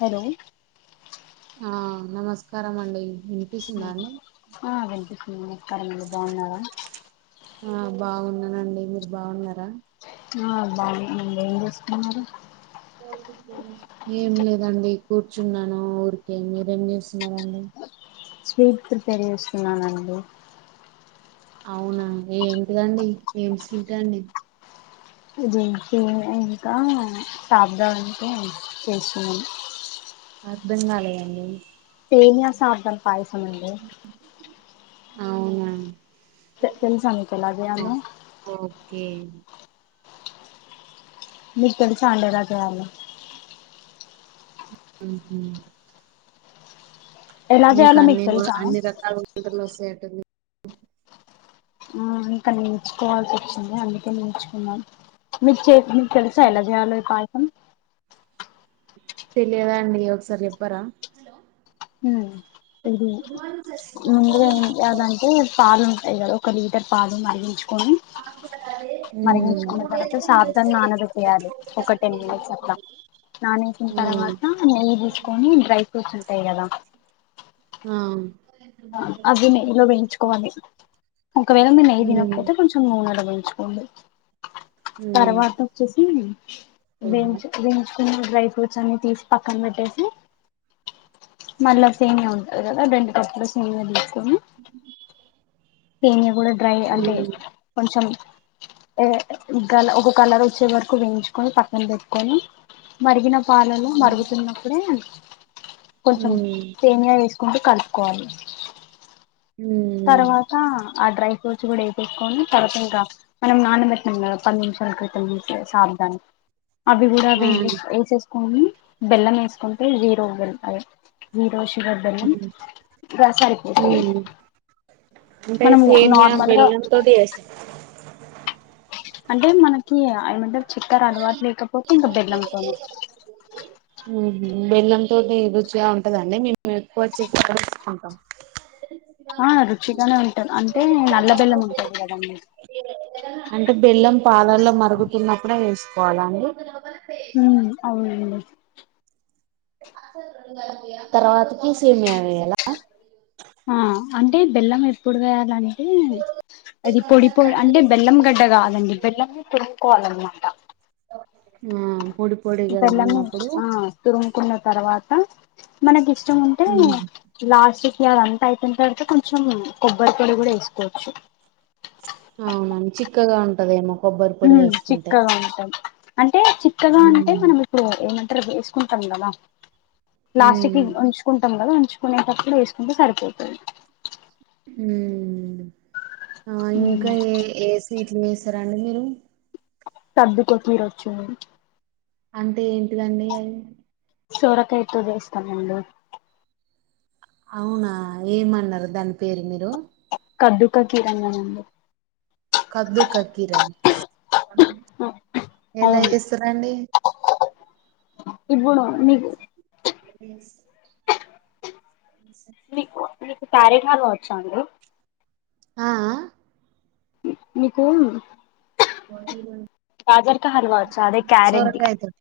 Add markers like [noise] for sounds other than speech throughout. Hello ఆ నమస్కారమండి ఆ వినిపిస్తుంది మి అక్కరన్నోళ్లు బావున్నారా ఆ బావున్నానండి. మీరు బావున్నారా? ఆ బావున్నానండి ఏం చేసుకున్నారు? ఏం లేదండి కూర్చున్నాను ఊరికే మీరేం చేస్తున్నారండి? స్వీట్ ప్రిపేర్ చేస్తున్నానండి. అవునా ఏంటిదండి ఏం స్వీట్ అండి? ఇది ఇన్ ఇంకా సాబ్దనికి చేస్తున్నాను అర్ధంగాలేదండి విన్యాసం అర్థం పయసముండ అవునా తె తెల్సా అనుకున్నాను నేను అ మీకు తెల్సా అండి ఎలా చేయాలో? ఉహు ఎలా మీకు చేయాలో అన్ని తెలుసా అన్ని రకాల వంటలు వస్తాయండి మీకు? ఆ ఇంకా నేర్చుకోవాల్సి వచ్చింది అందుకే నేర్చుకున్నాను మీకు చే తెలుసా ఎలా జేయాలో ఈ పాయసం? తెలియదా అండి ఒకసారి చెప్పారా? మ్ ఇది ముందుగా ఎ అదంటే పాలుం ఇద ఒక లీటర్ పాలు మరీగించుకో ఉమ్ మరిగించుకున్న తర్వాత సార్ధ నానలుపయాలి ఒక టెన్ మినిట్స్ అట్లా నాన వేసిన తర్వాత నెయ్యి తీసుకొని డ్రై ఫ్రూట్స్ ఉంటాయి కదా ఆ అది నెయ్యిలో వేయించుకోవాలి ఇంగ ఒకవేళ మీరు నెయ్యి ఉమ్ తినకపోతే కొంచెం నూనెలో వేయిం చాలి హ్మ్ తర్వాత వచ్చేసి ఏమో వేయించు వేయించు ఈ డ్రై ఫ్రూట్స్ అన్ని తీసి పక్కన పెట్టేసి మళ్ళా సేమ్యా ఉంటంది కదా రెండు కప్పులు సేమియా తిస్కొని [inaudible] సేమియా కూడా డ్రై అంటే హ్మ్ కొంచెం ఏ అంటే ఇంకాల ఒక కలర్ వచ్చే వరకు వేయించుకొని పక్కన పెట్టుకొని మరిగిన పాలలో హ్మ్ మరుగుతున్నప్పుడే కొంచెం సేమియా వేసు కుని కలుపుకోవాలి హ్మ్ హ్మ్. తర్వాత ఆ డ్రై ఫ్రూట్స్ కూడా వేసేసుకొని తర్వాత ఇంకా మనం నానబెట్నాం కదా పది నిమిషాల క్రితం చే సా అవి కూడా ఆ వేసేస్ ఏసేస్ కొని బెల్లం వేసుకుంటే జీరో అదే జీరో వర్ధనం హ్మ్ రసైపోతుంది హ్మ్. అంటే మనం సేమియా నార్మల్గా బెల్లం తోటి చేస్తాం అంటే మనకి ఏమంటరు చెక్కర అలవాటు లేకపోతే ఇంక బెల్లం తోనే ఊహూ బెల్లం తోటి రుచిగా ఉంటదండి మేము ఎక్కువ చెక్కర తీసుకుంటాం ఆ రుచిగానే ఉంటా అంటే నల్ల బెల్లం ఉంటుంది కదండి అంటే బెల్లం పాలల్లో మరుగుతున్నప్పుడే ఏసుకోవాలండి ఉ అవునండి తర్వాతకి సేమియా వేయాలా ఆ అంటే బెల్లం ఎప్పుడు వేయాలని అంటే అది పొడి పొ అంటే బెల్లం గడ్డ కాదండి బెల్లం పొడుపుకోవాలన్నమా ఉ బెల్లమ్మి ఆ తురుముకున్న తర్వాత మనకిష్ చంగుంటే హ్మ్ లాస్ట్ కి ఇ అవంతా అయిపోయిన తర్వాత కొంచెం కొబ్బరి పొడి కూడా వేసుకోవచ్చు అవునండి చిక్కగా ఉంటదేమో కొబ్బరి పొడి ఉమ్ వేసుకుంటే చిక్కగా ఉంటాం అంటే చిక్కగా అంటే ఉమ్ మనం ఇప్పుడు ఏమంటరు వేసుకుంటాం కదా లాస్టికి వంచుకుంటాం కదా వంచుకునేటప్పుడు వేసుకుంటే సరిపోతుంది ఊ ఇంకా ఏ ఏ స్వీట్లు చేస్తారండి మీరు సర్దుకో చీర వచ్చింది అంటే ఏంటిదండి అవి సోరకైతో చేస్తానండి అవునా ఏమన్నారు దాని పేరు మీరు కడ్డికకిర్ అన్నానండి కబ్దు కకీరా ఎలా అవును చేస్తారండి ఇబ్బుడా మిక్ స క్యారెట్ హల్వా వచ్చా అండి ఆ ఆ ని నీకుం బాజర్కా హల్వా వచ్చా అదే క్యారెట్ది సోరకాయతోటి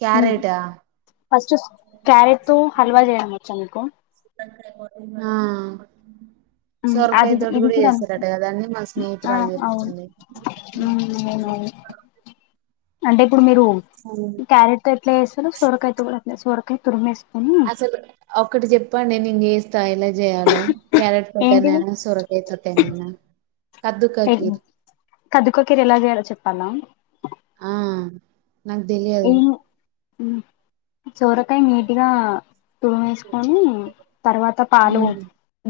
క్యారెటా ఫస్ట్ క్యారెట్ తో హల్వా చేయడం వచ్చా మీకు ఆ సొరకాయ అది తోటి ఇది కూడా చేస్తారట కదాని మా ఆ స్నేహితురాలు చెప్తుంది అవ్ను అంటే ఇప్పుడు మీరు క్యారెట్ తో ఎట్ల చేస్తరు సోరకాయ తో సొరకాయ తురుమే స్ అసలు ఒకటి చెప్పండి నేను చేస్తాయిలా చేయాలో క్యారట్ ఏంటిది తొట్టేనైన సొరకాయ తొట్టేనేనా కద్దుకాకిర్ కద్దుకోకిర్ ఎలా చేయాలో చెప్పాలా నాక్ తెలియదు ఏం సోరకాయ నీటిగా తుడు వేసుకొని తర్వాత పాలు ఉమ్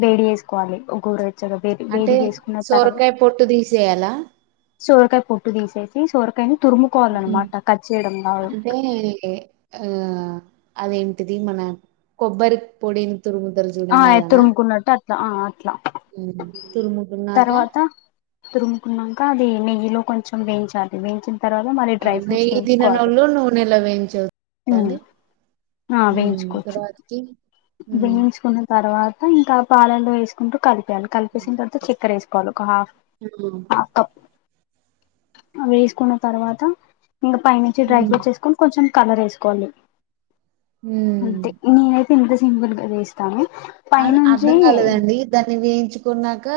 వేడి చేసుకోవాలి ఒకర చ్చగా వేడి అంటే వేడిగ వేసుకున్న తర్వా సొరకాయ పొట్టు తీసేయాలా సోరకాయ పొట్టు తీసేసి సోరకాయని ఉమ్ తురుముకోవాలన్నమాట కచ్చియడం కాలడం అంటే ఆ అదేంటిది మన కొబ్బరి పొడిని తురు ముదలు ఆ జూనాడాలనా తురుముకున్నట్టు అట్లా ఆ అట్లా తురుముకున్నాకా తురుముకున్నంక అది నెయ్యిలో కొంచెం వేయించాలి వేయించిన తర్వాత మరి ఆ డ్రై ఫ్రూట్స్ నెయ్యి వేంచుకోవాలి తిననోళ్ళు నూనెలో ఉ వేయించొద్దండి ఆ ఉమ్ వేయించుకోవచ్చు తర్వాతకి ఉమ్ వేయించుకున్న తర్ తర్వాత ఇంకా పాలల్లో వేసుకుంటూ కలిపి కలిపేసిన తర్వాత చక్కర వేసుకోవాలి ఒక హాఫ్ ఆ హాఫ్ కప్ అవి వేసుకున్న తర్వాత ఇంకా పైనుంచి డ్రై ఉమ్ ఫ్రూట్స్ వేసుకొని కొంచెం కలర్ వేసుకోవాలి హ్మ్ అంతే నేనైతే ఇంత సింపుల్గా వేస్తాను అ అర్ధం కాలేదండి దాన్ని వేయించుకున్నాక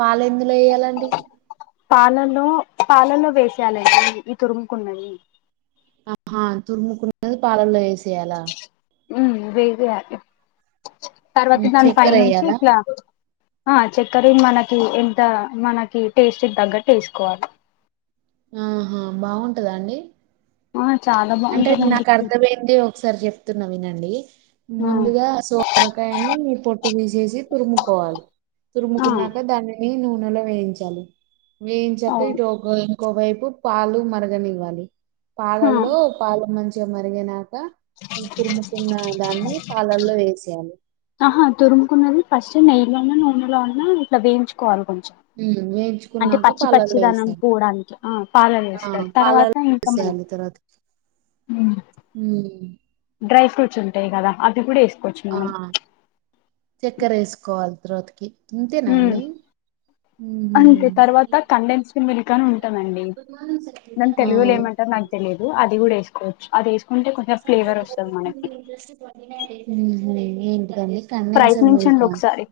పాల ఎందులో వేయ్యాలండి పాలల్లో పాలల్లో వేసెయాలండి ఈ తురుముకున్నవి ఆహా తురుముకున్నది పాలల్లో వేసేలా వేవేయాలి తర్వాత హ్మ్. దాని పై చక్కెర నుంచి ఎయ్యాలా? ఇట్లా ఆ చక్కర మనకి ఎంత మనకి టేస్ట్ తగ్గట్టు వేసుకోవాలి ఆహా బాగుంటద అండి ఆ చాలా అంటే బాగుంటదండి నాకు అర్థమైంది ఒకసారి చెప్తున్నా వినండి ఆ ముందుగా సోమరకాయ ని పొ సేసి తురుముకోవాలి ఆ తురుముకున్నాక దానిని నూనెలో వేయించాలి వేయించాక అవును ఇటు ఇంకోవైపు పాలు మరగనివ్వాలి ఆ పాలల్లో పాలు మంచిగా మరిగినాక ఈ తురుముకున్న దాన్ని పాలల్లో వేసేయాలి ఆహా తురుముకున్నది ఫస్ట్ నెయ్యలోన్న నూనెలో ఉన్నా ఇట్లా వేయించుకోవాలికుంట హ్మ్. అంటే వేయించుకున్నాక పచ్చి పాలల్లో పచ్చిదనం వేసేయాలి. పోవడానికి ఆ పాల వేస్తారు తర్వాత ఇంకా మనం ల తర్వాత ఉహు డ్రై ఫ్రూట్స్ ఉంటయి కదా అది కూడా ఏస్ ఆ చక్కర వేసుకోవాలి తరువాతికి ఇంతేనా ఉమ్ అండి అంతే హుహు. తర్వాత కండెన్సేడ్ మిల్క్ అని ఉంటాదండి దన్ని ఆ తెలుగులో ఏమంటరు నాకు తెలియదు అది కూడా ఏస్ మనకి ఉహు ఏంటి కా కన్నం సార్ ప్రయత్నించండి మిల్కా ఒకసారి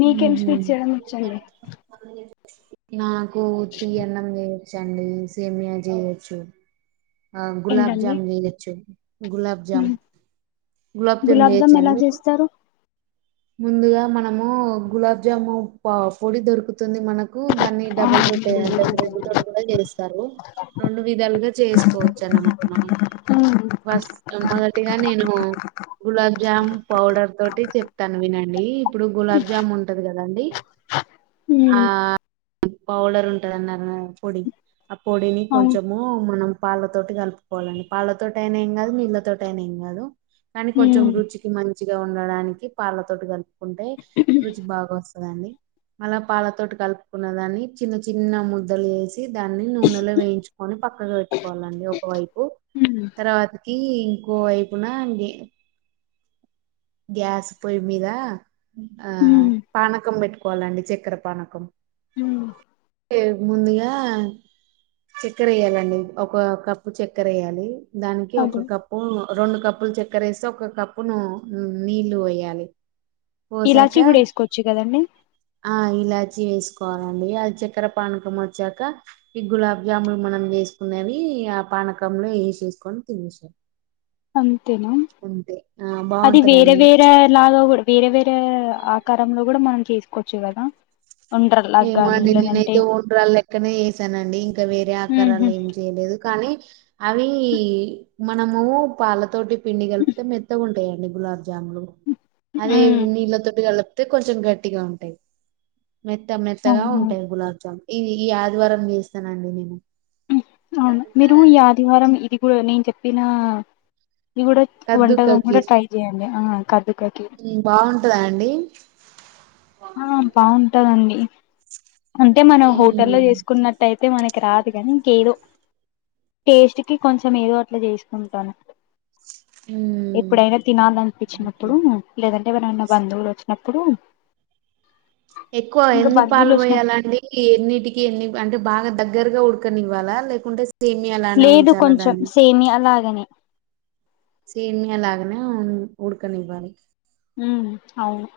మీకేం ఉహు స్వీట్ చేయడం వచ్చండి నాకు ఉత్తి ఎన్నం చేయొచ్చండి సేమియా చేయొచ్చు ఆ గులాబ్ ఏంటండి జామ్ లేదచ్చు గులాబ్ జమ్ గులాబ్ జామ్ ఎలా చేస్తారు ముందుగా మనము గులాబ్జాము పా పొడి దొరుకుతుంది మనకు దాన్ని ఆ డబుల్ రొటే అంటే బ్రెడ్ తోటి కూడా చేస్తారు రెండు విధాలుగా చేసుకోవచ్చు ఉమ్ మొదటిగా నేను గులా జామ్ పౌడర్ తోటి చెప్తాను వినండి ఇప్పుడు గులాబ్ జామ్ ఉంటది కదండి ఆ ఉమ్ పౌడర్ ఉంటదన్నారు గదా పొడి ఆ పొడిని అవును కొంచము మనం పాళ్ళతోటి కలుపుకోవాలండి పాళ్ళతోటియినా ఏం కాదు నీళ్ళతోటి అయినేం కాదు కానీ కొంచం ఉమ్ రుచికి మంచిగా ఉండడానికి పాలతోటి కలుపుకుంటే రుచి బాగా వస్ దండి మళ్ళ పాలతోటి కలుపుకున్నాదాన్ని చిన్న చిన్న ముద్దల్ చెసి సి దాన్ని నూనెలో వేయించుకొని పక్కక్ పెట్టుకోవాలండి ఒకవైపు ఉమ్ తర్వాతకి ఇంకో వైపున గ్యాస్ పోయి మీదా ఆ ఉమ్ పానకం పెట్టుకోవాలండి చక్కెర పానకం ఉమ్ ఏ ముందుగా చక్కెర ఎయాలండి ఒక కప్పు చక్కెరెయ్యలి దానికి ఒక అదే కప్పు రెండు కప్పులు చెక్కరేస్తె ఒక కప్పు ను ఉమ్ నీళ్లు పోయాలి పోసాక ఇలాచి కూడా వేసుకోవచ్చు కదండి ఆ ఇలా చ్చి వేసుకోవాలండి అది చక్కర పానుకం వచ్చాక ఈ గులాబ్ జామున్ మనం చేేసుకున్నవి ఇగ ఆ పానకంలో ఎషెస్కొని తినెషె అంతేనా ఆ అది వేరే బాగుంటదండి వేరే లాగా కూడా వేరే వేరే అంటే ఆకారంలో కూడా మనం చేసుకోవచ్చు కదా ఉండర్లాగా ఏమ గాని అండి లేదంటే నేనైతే ఒండ్రాలెక్కనే చేసానండి ఇంకా వేరే ఉహు ఆకారాలు ఏం చేయలేదు కానీ అవి మనము పాలతోటి పిండి కలిపితే మెత్తగా ఉంటాయండి గులాబ్జ జాములు అదే ఉమ్ నీళ్ళతోటి కలపితే కొంచెం గట్టిగా ఉంటాయి మ త్త మెత్తగా అవునా ఉంటాయి గులాబ్ జామ్ ఇ ఈ ఆదివారం చేస్తానండి నేను అవును మీరు ఈ ఆదివారం ఇది కూడా నేను చెప్పిన ఇది కూడా కద్దు కా వంటకం కూడా ఖీర్ ట్రై చెయండి ఆ కర్దుకకి హ్మ్ బావుంటదా అండి? ఆ బాగుంటందండి అంటే మనం హోటల్లో హ్మ్. చేసుకున్నట్టయితే మనకి రాదు కని ఇంకేదో టేస్ట్ కి కొంచెం ఏదో అట్లా చేసుకుంటాను హ్మ్. ఎప్పుడైనా ఓకే. తినాలనిపించినప్పుడు లేదన్ ఎవరన్నా బంధువులచ్చినప్పుడు ఎక్కువ ఎన్ని పాలు వచ్చినప్పుడు పోయాలండి ఎన్నిటికి ఎన్ని అంటే బాగా దగ్గరగా ఉడకనివ్వాలా లేకుంటే సేమియాలానే లేదు ఉంచాలా కొంచెం దాన్ని సేమియా అలాగనే సేమీయాలాగనే వు ఉడుకనివ్వాలి ఉమ్ అవును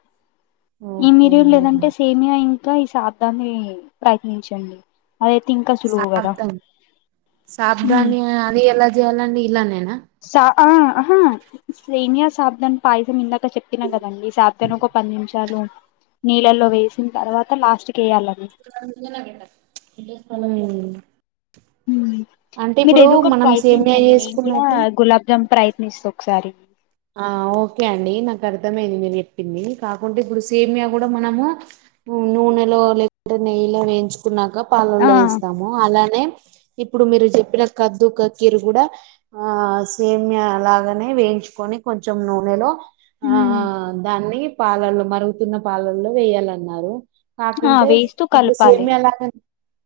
ఈ ఓకే మిరి అండి లేదంటే సేమియా కా ఈ శాతాన్ని ప్రయత్నించండి అదైతే ఇంకా సులువు కదా సాబ్ధాన్ ఉమ్ సాబ్ధాని అది ఎలా జయాలండి ఇల నేన సా అ ఆహా సేమ్యా సాబ్దన్ పాయసం ఇందాక చెప్పిన కదండి సాబ్దాని ఒక పది నిమిషాలు నీళ్ళల్లో వేసిన తర్వాత లాస్ట్ కి వేయాలని ఇరవై ఐదు వందల్ [unintelligible] మీదేదో ఒక మనం సేమియా ప్రయత్నించండి నేను కూడా చేసుకున్నట్టే గులాబ్ జామ్ ప్రయత్నిస్త ఒక్సారి ఆ ఓకే అండి నాకు అర్థమైంది మీరు చెప్పింది కాకుంటే ఇప్పుడు సేమియా కుడ మనము ఉ నూనెలో లేకుంటే నెయ్యిలో వేయించుకున్నాక ఆ పాలల్లో ఏస్తాము అలానే ఇప్పుడు మీరు చెప్పిన కద్దుకక్కీరు గుడ ఆ సేమ్య లాగనే వేయించుకొని కొంచెం నూనెలో ఆ ఉమ్ దాన్ని పాలలో మరుగుతున్న పాలల్లో వేయాలన్నారు ఆ కాకుంటే వేస్తూ ఇప్పుడు కలపాలి సేమ్యా లాగనె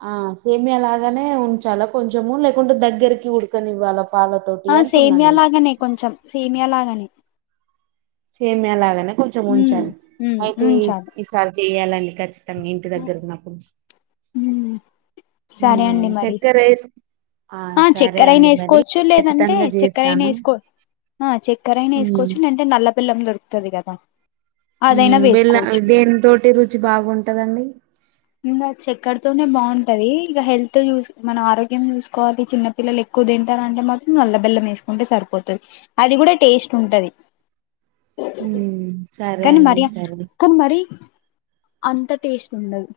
ఆ సేమ్యా లాగానే ఉంచాల కొంచెము లేకుంటే దగ్గరికి ఉడకనివ్వాల పాలతోటి ఆ అంటున్నా సేమియా నేను లాగానే కొంచెం సేమియా లాగానే సేమ్యా లాగానే కొంచెం హ్మ్ ఉంచాలి హ్మ్ అయితే హ్మ్ ఈ చాలు ఈసారి చెయాలని ఖచ్ ఇంటి దగ్గర ఉన్నప్పుడు హ్మ్ సరే అండి మరి చెక్క రైస్ ఆ చక్కెర అయినా ఏసుకోవచ్చు లేదంటే ఖచ్చితంగా చక్కెర అయినా చేస్తాను ఎసుకో ఆ చక్కెర అయినా ఉమ్, ఏసుకోవచ్చు నంటే నల్ల బెల్లం దొరుకుతది గదా ఉ బెళ్ళ దేని తోటి రుచి బాగుంటదండి ఇంగ చెక్కరతోనే బాగుంటది ఇగ హెల్త్ చూ మన ఆరోగ్యం జుసుకోవాలి చిన్న పిల్లలు ఎక్కువ దిం రాంటే మాత్రం నల్ల బెల్లం వేసుకుంటే సరిపోతది అది కూడా టేస్ట్ ఉంటది ఉమ్, సరే కనీ అండి మరి సరే కని మరి అంత టేస్ట్ ఉండదు